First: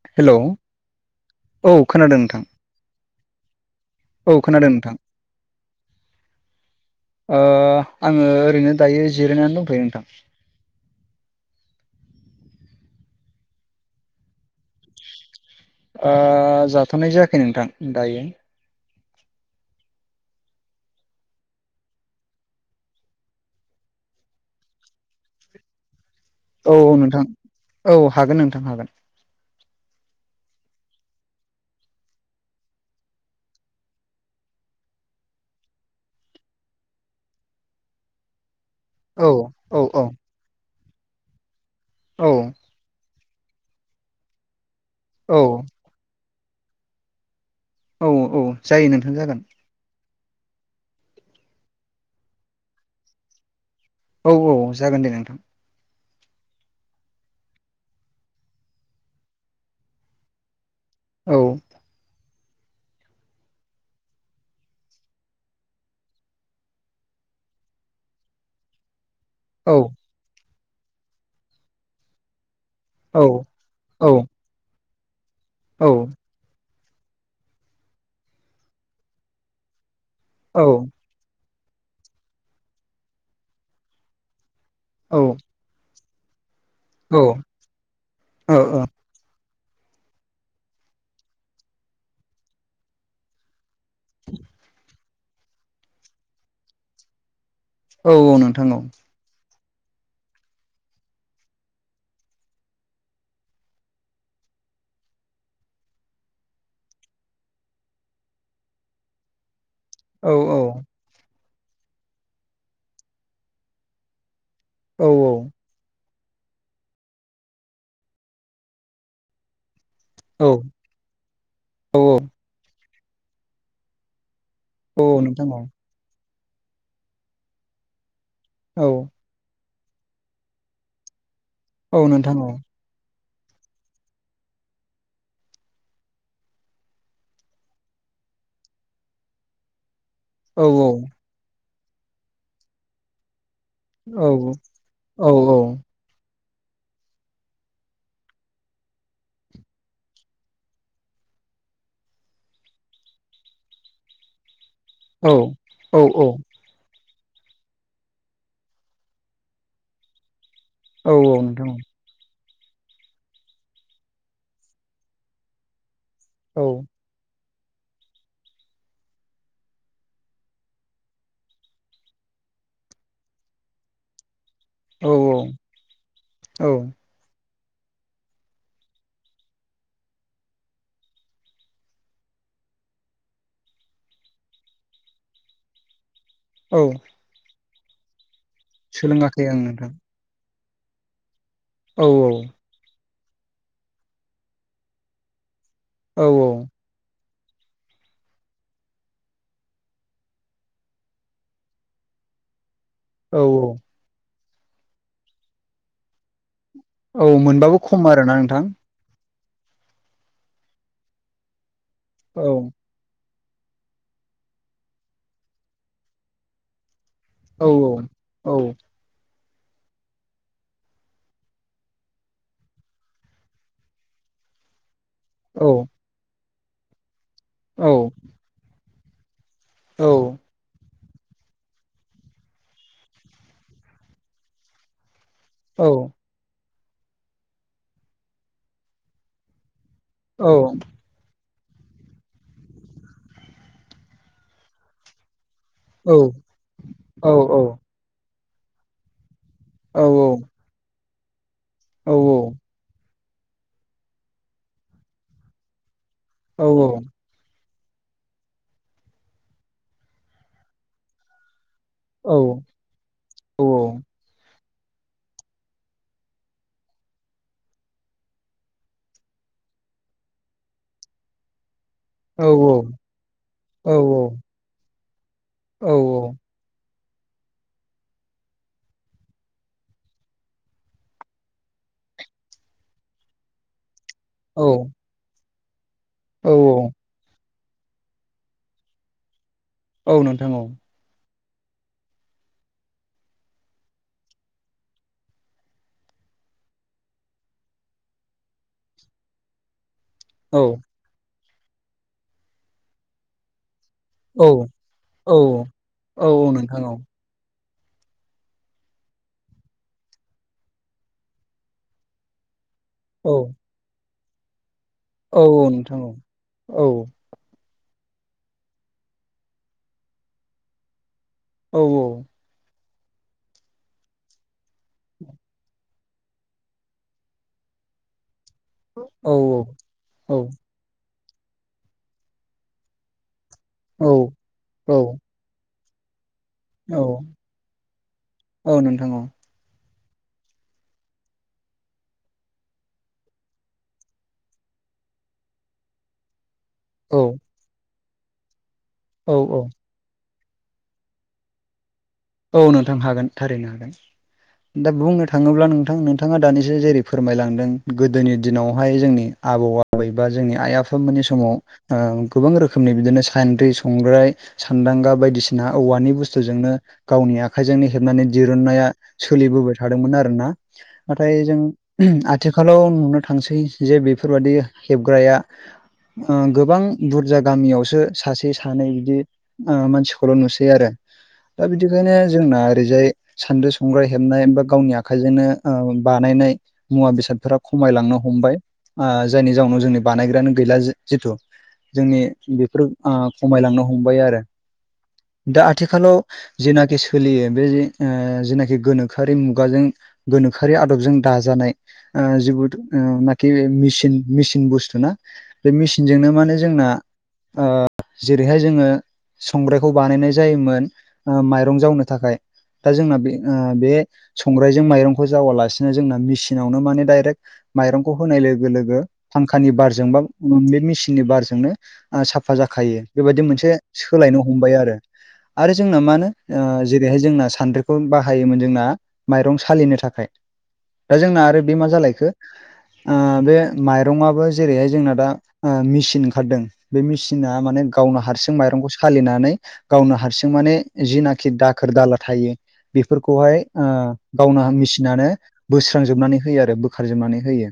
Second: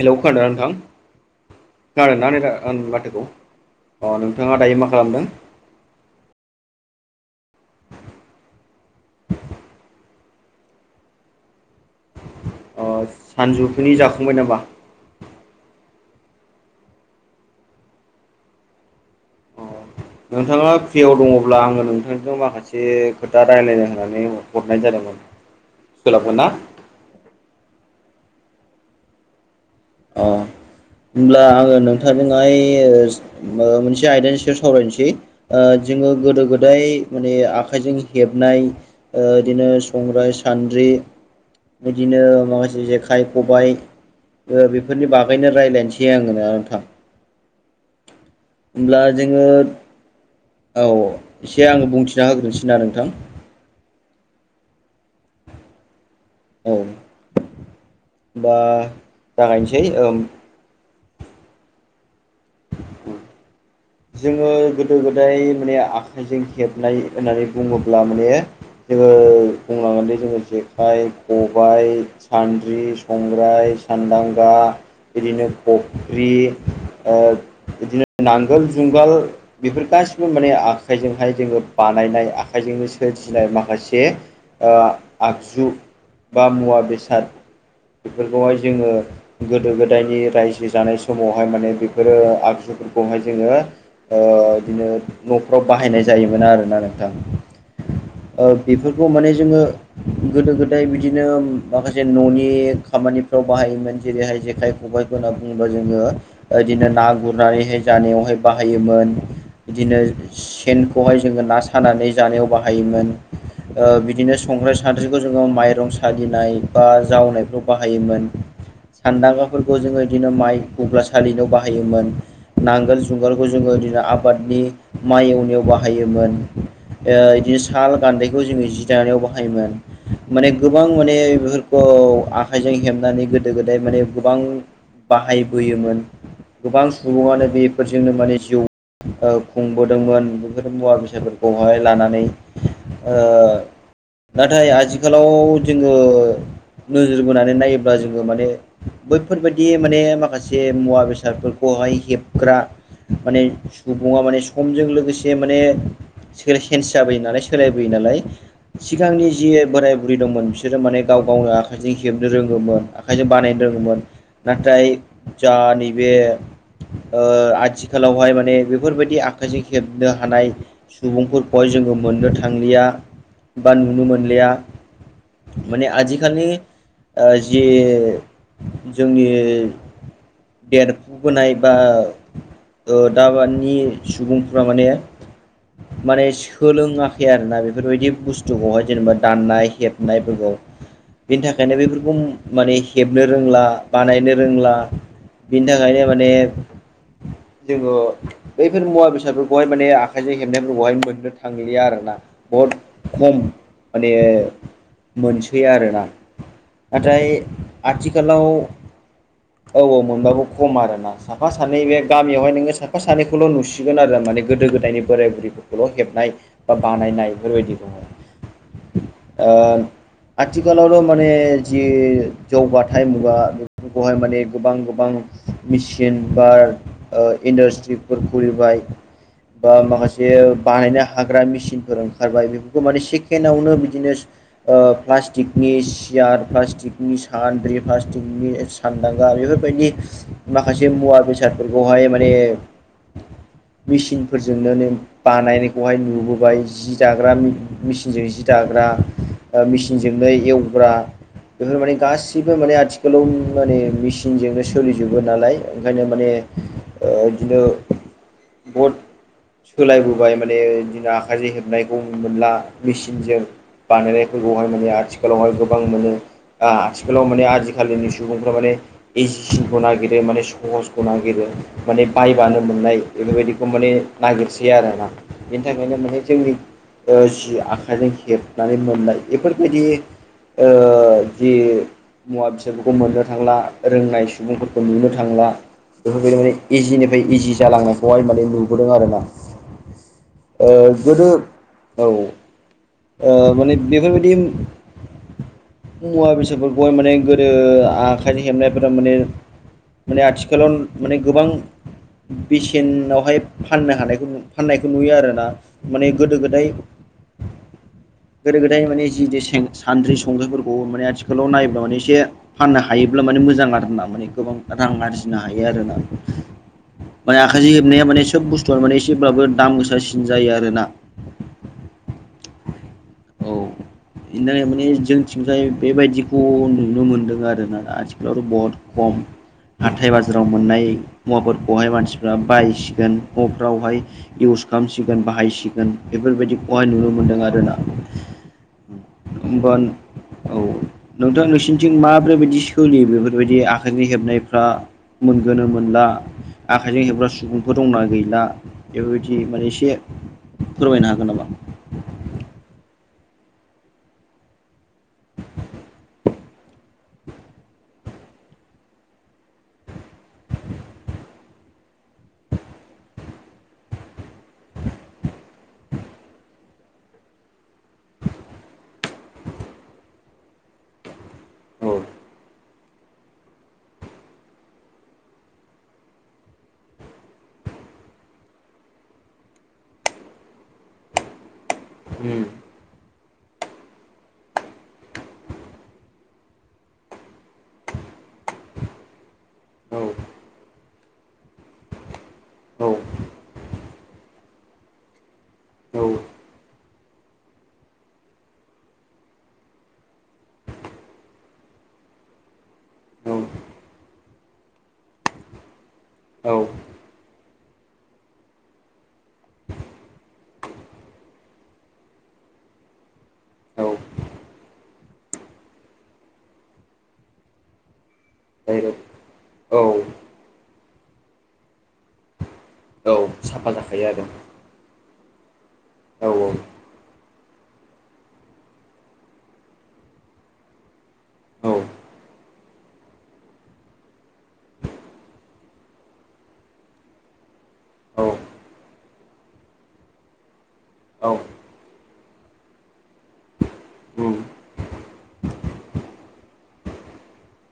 Hello खोनादोंना नोंथां औ खोनादों खोनादोंना नोंथां नै आं आंनि माथोखौ अ औ नोंथाङा खोनादों दायो मा नोंथां खालामदों ओ आङो ओरैनो दायो जिरायनानै दंथ'यो नोंथां अ सानजुफुनि जाखांबाय नामा अ जाथ'नाय जायाखै नोंथां दायो अ नोंथाङा फ्रिआव दङब्ला आङो नोंथांजों माखासे खोथा रायलायनो होननानै हरनाय जादों अ सोलाबगोन ना? औ औ नोंथां औ हागोन नोंथां हागोन अ होमब्ला आङो नोंथांजोंहाय ओ ओ मोनसे आयदानि सायाव सावरायनसै ओ जोङो गोदो गोदाय माने आखाइजों हेबनाय औ ओ इदिनो औ औ संग्राय सान्द्रि बिदिनो औ माखासे जेखाइ खबाय ओ बेफोरनि औ बागैनो रायज्लायनसै आङो ना नोंथां औ औ जायो होमब्ला नोंथां जागोन जोङो औ एसे आं बुंथिना होग्रोनोसै ना नोंथां औ औ जागोन दे नोंथां औ होनबा जागायनसै औ औ [inaudible] जोङो गोदो गोदाय माने आखाइजों हेबनाय होननानै बुङोब्ला माने जोङो औ बुंलांगोन दि जोङो जेखाइ खबाइ सान्द्रि औ संग्राय औ सान्दांगा बिदिनो ख औ ओ बिदिनो नांगोल जुंगाल बेफोर गासिबो माने औ आखाइजोंहाय जोङो बानायनाय आखाइजोंनो सोरजिनाय माखासे ओ औ आगजु बा मुवा बेसाद औ बेफोरखौहाय जोङो गोदो गोदायनि रायजो जानाय समावहाय माने बेफोरो आगजुफोरखौहाय जोङो ओ इदिनो न'फ्राव बाहायनाय जायोमोन आरोना नोंथां औ ओ नोंथां औ बेफोरखौ माने जोङो गोदो गोदाय बिदिनो माखासे न'नि खामानिफ्राव बाहायोमोन जेरैहाय जेखाय खबाइफोर होनना बुङोबा जोङो इदिनो ना गुरनानैहाय जानायावहाय बाहायोमोन इदिनो औ औ सेन खौहाय जों ना सानानै जानायाव बाहायोमोन बिदिनो संग्राय औ साद्रिखौ जोङो माइरं सालिनाय बा जावनायफ्राव बाहायोमोन सानदांगा फोरखौ जोङो इदिनो औ माइ गुग्ला सालिनायाव औ बाहायोमोन नांगोल जुंगालखौ जोङो इदिनो आबादनि औ माइ नोंथां औ एवनायाव बाहाय बाहायोमोन ओ इदिनो साल गान्दैखौ जोङो जि औ दानायाव बाहायोमोन माने गोबां माने बेफोरखौ औ नोंथां औ आखाइजों हेबनानै गोदो गोदाय माने गोबां बाहायबोयोमोन गोबां सुबुङानो बेफोरजोंनो माने जिउ ओ खुंबोदोंमोन औ बेफोर मुवा बेसादफोर खौहाय लानानै ओ नाथाय आथिखालाव औ औ जोङो नोजोर बोनानै नायोब्ला जोङो माने बैफोरबायदि माने माखासे मुवा बेसादफोर बहाय हेबग्रा माने सुबुंआ माने समजों लोग औ गोसे माने औ औ सोर सेन्स जाबोयो नालाय सोलायबोयो नालाय सिगांनि जि बोराय बुरै दंमोन बि बिसोरो माने औ गाव गावनो नोंथां आखाइजों हेबनो रोङोमोन आखाइजों बानायनो रोङोमोन नाथाय जा नैबे औ ओ आथिखालावहाय माने बेफोरबायदि आखाइजों हेबनो हानाय सुबुंफोरखौहाय जोङो मोननो थांलिया बा नुनो मोनलेया औ माने आजिखालि औ ओ जे जोंनि देर बोनाय बा ओ दाबानि सुबुंफोरा माने [unintelligible] औ सोलोङाखै आरो ना बेफोरबायदि बुस्थुखौहाय जेनेबा सोलोङाखै आं दाननाय नोंथां हेबनायफोरखौ बेनि थाखायनो औ बेफोरखौ माने हेबनो रोंला बानायनो रोंला बिनि थाखायनो औ माने जो बैफोर मुवा बेसादफोरखौहाय माने आखाइजों हेबनायफोरखौहाय मोननो थांलिया आरो ना बहुद खम औ माने मोनसै आरोना नाथाय औ मोनबाबो खम आरोना आथिखालाव नोंथां औ औ मोनबाबो खम आरो ना साफा सानै बे औ गामियावहाय नोङो साफ साफा सानैखौल' नुसिगोन आरो माने गोदो गोदायनि बोराय बुरैफोरखौल' हेबनाय बा बानायनाय औ बेफोरबायदि औ दङ ओ आथिखालावथ' माने जि जौगाथाय मुगा खौहाय माने गोबां गोबां औ मिचिन बार ओ औ इन्डास्ट्रिफोर खुलिबाय ओ औ माखासे बानायनो हाग्रा मिसिनफोर ओंखारबाय बेफोरखौ माने सेकेणडावनो बिदिनो ओ प्लास टिकनि औ सियार प्लास्टिकनि सानद्रि प्लास्टिकनि सानदांगा बेफोरबायदि औ माखासे मुवा बेसादफोरखौहाय माने मेचिनफोरजोंनो बानायनायखौहाय नुबोबाय जि औ दाग्रा औ मेचिनजों जि दाग्रा ओ औ मिसिनजोंनो एवग्रा बेफोर माने गासिबो माने आथिख [unintelligible] माने मेसिनजोंनो सोलिजोबो नालाय ओंखायनो माने ओ इदिनो बुहद सोलायबोबाय माने दिना आखाइजों हेबनायखौ मोनला मेसिनजों बानायनाय फोरखौहाय माने आथिखालावहाय गोबां मोनो आ आथिखालाव माने आजिखालिनि सुबुंफ्रा माने एजिसिन खौ नागिरो माने सहसखौ नागिरो माने बायबानो मोननाय बेफोरबायदिखौ माने नागिरसै आरो ना बेनि थाखायनो माने जोंनि ओ जि आखाइजों हेबनानै मोननाय इफोरबायदि ओ जि मुवा बेसादफोरखौ मोननो थांला रोंनाय सुबुंफोरखौ नुनो थांला बेफोरबायदि माने औ इजिनि इजि जालांनायखौहाय माने नुबोदों आर ना औ नोंथां औ गोदो औ माने बेफोरबायदि मुवा बेसादफोरखौहाय माने गोदो आखाइ हेबनायफोरा माने माने औ आथिखालाव माने गोबां बेसेनावहाय फाननो हानाय औ फाननायखौ नुयो औ आरोना माने औ गोदो गोदाय नोंथां गोदो गोदायनि माने जि सानद्रि संख्रिफोरखौ माने आथिखालाव नायोब्ला माने एसे फाननो हायोब्ला औ माने मोजां आर ना माने गोबां रां औ आरजिनो औ हायो आर ना नोंथां औ औ माने आखाइजों हेबनाया माने सोब बुस्थुआ माने एसेब्लाबो दाम गोसासिन जायो आरोना औ औ औ बेनिनो माने जोंथिंजाय बेबायदिखौ नुनो मोनदों आरोनाा आथिखालावथ' बहुद खम औ हाथाय औ बाजाराव मोननाय मुवाफोरखौहाय मानसिफ्रा बायसिगोन अफ्रावहाय इउस औ खालामसिगोन बाहायसिगोन बेफोरबायदि बेहाय औ नुनो मोन्दों आरोना औ नोंथां औ होमबा औ नोंथाङा नोंसोरनिथिं माब्रैबायदि सोलियो बेफोरबायदि आ आखाइनि हेबनायफ्रा मोनगोनो मोनला आखाइजों औ हेबग्रा सुबुंफोर दंना गैला औ बेफोरबायदि माने औ एसे फोरमायनो हागोन नामा औ नोंथां हागोन थारैनो हागोन [inaudible] दा बुंनो थाङोब्ला नोंथां नोंथाङा दानिसो जेरै फोरमायलांदों गोदोनि दिनावहाय जोंनि आबौ बबैबा जोंनि आइ आफाामोनानि समाव गोबां रोखोमनि बिदिनो सान्द्रि संग्राय सान्दांगा बायदिसिना औवानि बुस्थुजोंनो गावनि आखाइजोंनो हेबनानै दिरुन्नाया सोलिबोबाय थादोंमोन आरो ना नाथाय जों औ आथिखाल खालाव नुनो थांसै जे बेफोरबायदि हेबग्राया गोबां बुरजा गामियावसो सासे सानै बिदि मानसिखौल' नुसै आरो बिखायनो उम जोंना ओरैजाय सान्द्रि संग्राइ हेबनाय बा गावनि आखाइजोंनो बानायनाय मुवा बेसादफोरा खमायलांनो हमबाय जायनि जाउनाव जोंनि औ बानायग्रायानो गैला जिथु जोंनि बेफोर औ खमायलांनो हमबाय आरो दा औ आथिखालाव जेनाखि सोलियो बे जेनाखि गोनोखोआरि मुगाजों गोनोखोआरि आदबजों दाजानाय [inaudible] औ बे मेसिनजोंनो औ माने जोंना ओ जेरैहाय जोङो संग्रायखौ बानायनाय जायोमोन ओ माइरं जावनो थाखाय दा जोंना बे औ बे संग्राइजों माइरंखौ जावालासिनो जोंना मेसिनावनो माने डाइरेक्ट माइरंखौ होनाय लोगो लोगो डाइरेक्ट फांखानि औ बारजोंबा बे मेसिननि बारजोंनो साफा जाखायो औ बेबायाददि साफा मोनसे जाखायो आरो सोलायनो हमबाय आरो आरो जोंना मा ओ होनो जेरैहाय जोंना सान्द्रिखौ बाहायोमोन जोंना माइरं सालिनो थाखाय दा जोंना आरो औ बे मा जालायखो बे माइरंआबो जेरैहाय जोंना दा मेसिन ओंखारदों बे मेसिना माने गावनो औ हारसिं माइरंखौ सालिनानै गावनो हारसिं जों माने औ औ जिनाखि दाखोर दाला थायो बेफोरखौहाय ओ उम गावनो मेसिनानो बोस्रांजोबनानै होयो आरो बोखारजोबनानै होयो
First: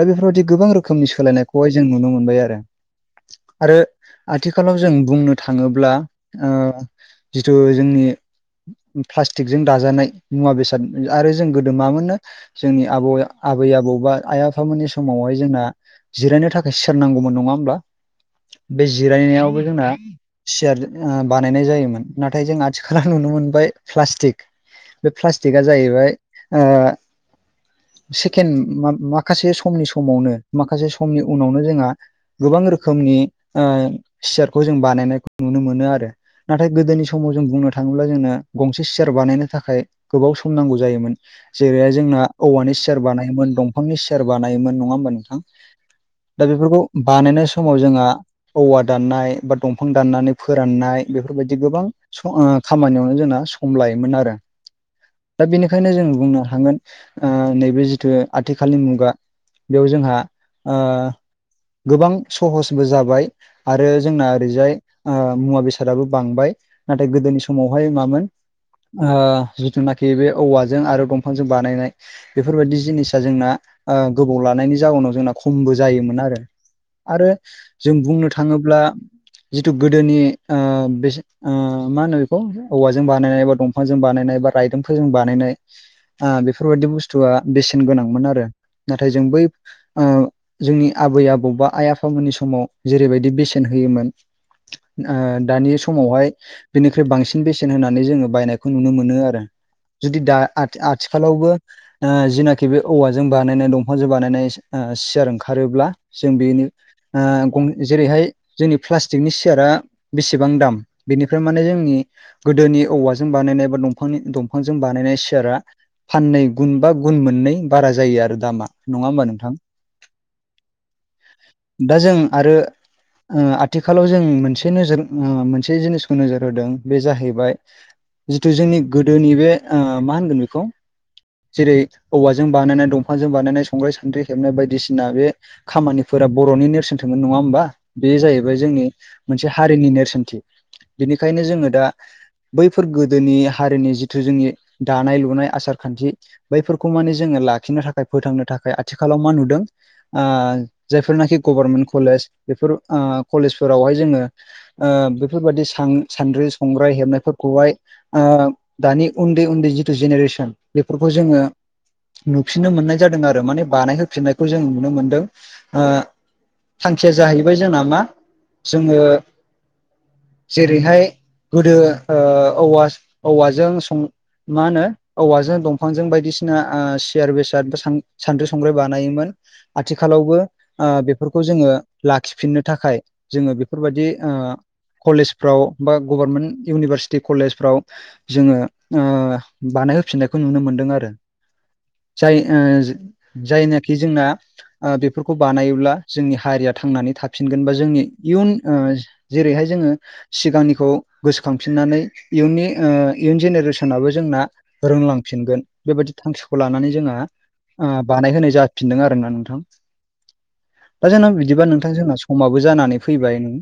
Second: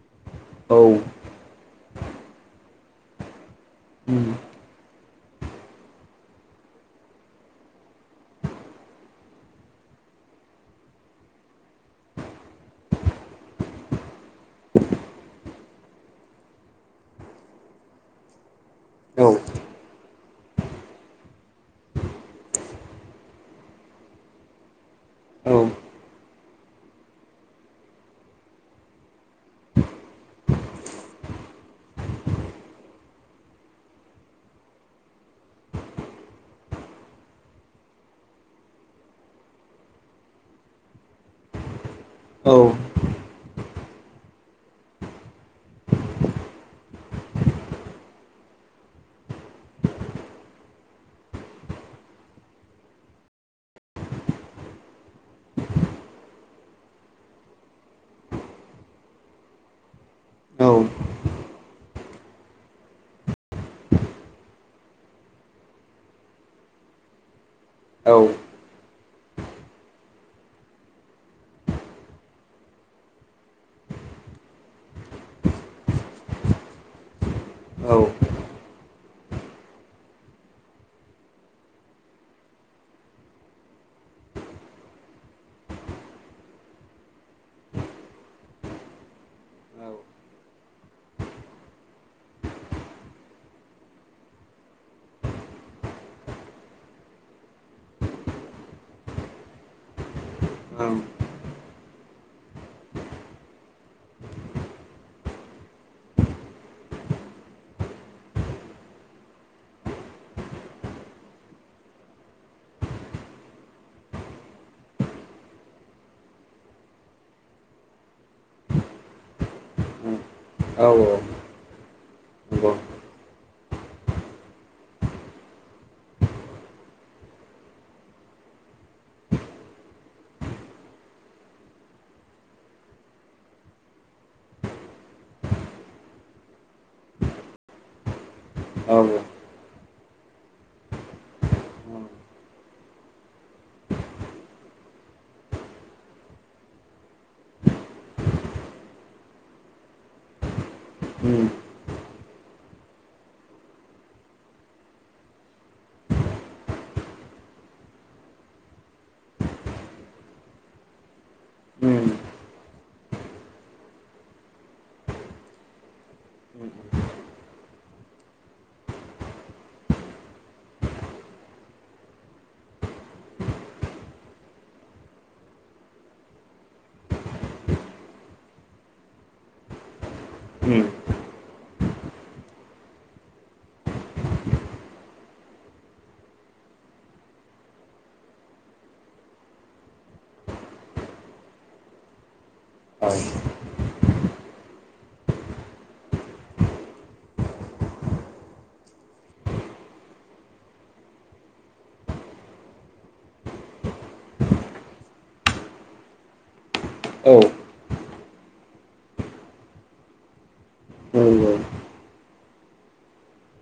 दा बेफोरबायदि गोबां औ रोखोमनि सोलायनाय खौहाय जों नुनो मोनबाय आरो आरो उम आथिखालाव जों बुंनो थाङोब्ला ओ जिथु जोंनि प्लास्टिकजों दाजानाय मुवा बेसाद आरो जों गोदो मामोननो जोंनि आबौ आबै आबौ बा आइ आफामोननि समावहाय जोंना जिरायनो थाखाय सियार नांगौमोन नङा होमब्ला बे औ औ जिरायनायावबो जोंना सियार ओ बानायनाय जायो मोन नाथाय जों आथिखालाव नुनो मोनबाय प्लास्टिक बे औ प्लास्टिकआ जाहैबाय ओ सेकेण्ड मा-माखासे समनि समावनो माखासे समनि उनावनो जोंहा गोबां रोखोमनि ओ सियारखौ जों बानायनायखौ नुनो मोनो आरो नाथाय गोदोनि समाव जों बुंनो थाङोब्ला जोंना गंसे सियार बानायनो थाखाय गोबाव सम नांगौ जायोमोन जेरैहाय जोंना औवानि सियार बानायोमोन दंफांनि सियार बानायोमोन नङा होमबा नोंथां दा बेफोरखौ बानायनाय समाव जोंहा औवा दाननाय बा दंफां दाननानै फोराननाय बेफोरबायदि गोबां स ओ खामानियावनो जोंना सम लायोमोन आरो दा बेनिखायनो जों बुंनो हागोन ओ नैबे जिथु आथिखालनि मुगा बेयाव जोंहा ओ गोबां सहसबो जाबाय आरो जोंना ओरैजाय ओ मुवा बेसाद सादाबो बांबाय नाथाय गोदोनि समावहाय औ मामोन ओ जिथुनाखि बे औवाजों आरो दंफांजों बानायनाय बेफोरबायदि जिनिसा जोंना ओ गोबाव लानायनि जाउनाव जोंना खमबो जायोमोन आरो आरो जों बुंनो थाङोब्ला जिथु गोदोनि ओ बेसे ओ मा होनो बेखौ औवाजों बानायनाय बा दंफांजों बानायनाय बा रायदोंफोरजों बानायनाय आ बेफोरबायाददि बुस्थुआ बेसेन गोनांमोन आरो नाथाय जों बै ओ जोंनि आबै आबौ बा आइ आफामोननि समाव जेरैबायदि बेसेन होयोमोन ओ दानि समावहाय बेनिख्रुइ बांसिन बेसेन होनानै जोङो बायनायखौ नुनो मोनो आरो जुदि दा आथ-आथिखालावबो ओ जिनाखि बे औवाजों बानायनाय दंफांजों बानायनाय ओ सियार ओंखारोब्ला जों बेनि ओ गं जेरैहाय जोंनि प्लास्टिकनि सियारा बेसेबां दाम बेनिफ्राय माने जोंनि गोदोनि औवाजों बानायनाय बा दंफांनि दंफांजों बानायनाय सियारा फाननै गुन बा गुन मोननै बारा जायो आरो दामा नङा होमबा नोंथां ओं दा जों आरो ओ आथिखालाव जों मोनस मोनसे नोजोर ओ मोनसे जिनिसखौ नोजोर होदों बे जाहैबाय जिथु जोंनि गोदोनि बे मा होनगोन बेखौ जेरै औवाजों बानायनाय दंफांजों बानायनाय संग्राय, सान्द्रि हेबनाय बायदिसिना बे खामानिफोरा बर'नि नेरसोन सोमोन नङा होमबा बे जाहैबाय जोंनि ओं औ नंगौ औ मोनसे हारिनि नेरसोनथि बिनिखायनो जोङो दा बैफोर गोदोनि हारिनि जिथु जोंनि दानाय लुनाय आसार खान्थि बैफोरखौ माने जोङो लाखिनो थाखाय फोथांनो थाखाय आथिखालाव मा नुदों आ जायफोरनाखि उम गभारनमेन्ट कलेज बेफोर ओ कलेजफोरावहाय जोङो ओ बेफोरबायदि सान्द्रि संग्राय हेबनायफोरखौहाय ओ दानि उन्दै उन्दै जिथु जेनेरेसन बेफोरखौ जोङो उम नुफिननो मोननाय जादों आरो माने बानायहोफिननायखौ जों नुनो मोनदों ओ उम थांखिया जाहैबाय जोंना मा जोङो जेरैहाय गोदो ओ औवा औवाजों सं मा होनो औवाजों दंफांजों बायदिसिना ओ सियार बेसाद सान सान्द्रि संग्राय बानायोमोन आथिखालावबो ओ बेफोरखौ जोङो लाखिफिननो थाखाय जोङो बेफोरबायदि ओ कलेजफ्राव बा गभारमेन्ट इउनिभारसिटि कलेजफ्राव जोंङो ओ बानायहोफिननायखौ नुनो मोनदों आरो जाय औ जायनाखि जोंना ओ बेफोरखौ बानायोब्ला जोंनि हारिया थांनानै थाफिनगोन बा जोंनि इयुन जेरैहाय जोंङो सिगांनिखौ गोसोखांफिननानै इयुननि ओ इयुन जेनेरेसनाबो जोंना रोंलांफिनगोन बेबायदि थांखिखौ लानानै जोहा औ ओ बानायहोनाय जाफिनदों आरोना नोंथां। दा जोंना नंगौ बिदिबा नोंथां जोंना समाबो जानानै फैबाय नों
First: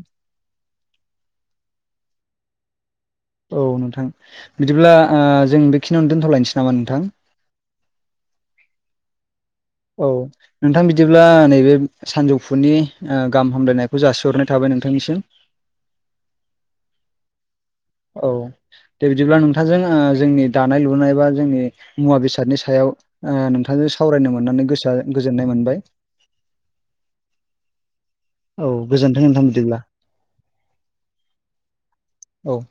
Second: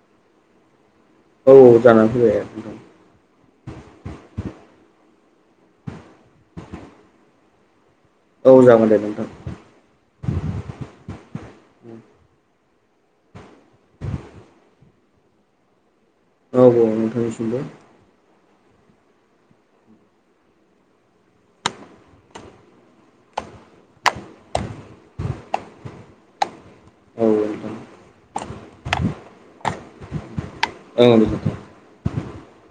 औ औ जानानै फैबाय नोंथां। औ नोंथां बिदिब्ला ओ जों बेखिनियावनो दोनथ'लायनोसै नामा नोंथां। औ जागोन दे नोंथां औ नोंथां बिदिब्ला नैबे सानजौफुनि गाहाम हामलायनायखौ जासिहरनाय थाबाय नोंथांनिसिम। म उ थैस दा [unintelligible] [inaudible] औव दे बिदिब्ला नोंथांजों जोंनि दानाय लुनाय बा जोंनि मुवा बेसादनि सायाव ओ नोंथांजों सावरायनो मोननानै गोसोआ गोजोननाय मोनबाय। [inaudible] औ गोजोन्थों नोंथां बिदिब्ला। ए औव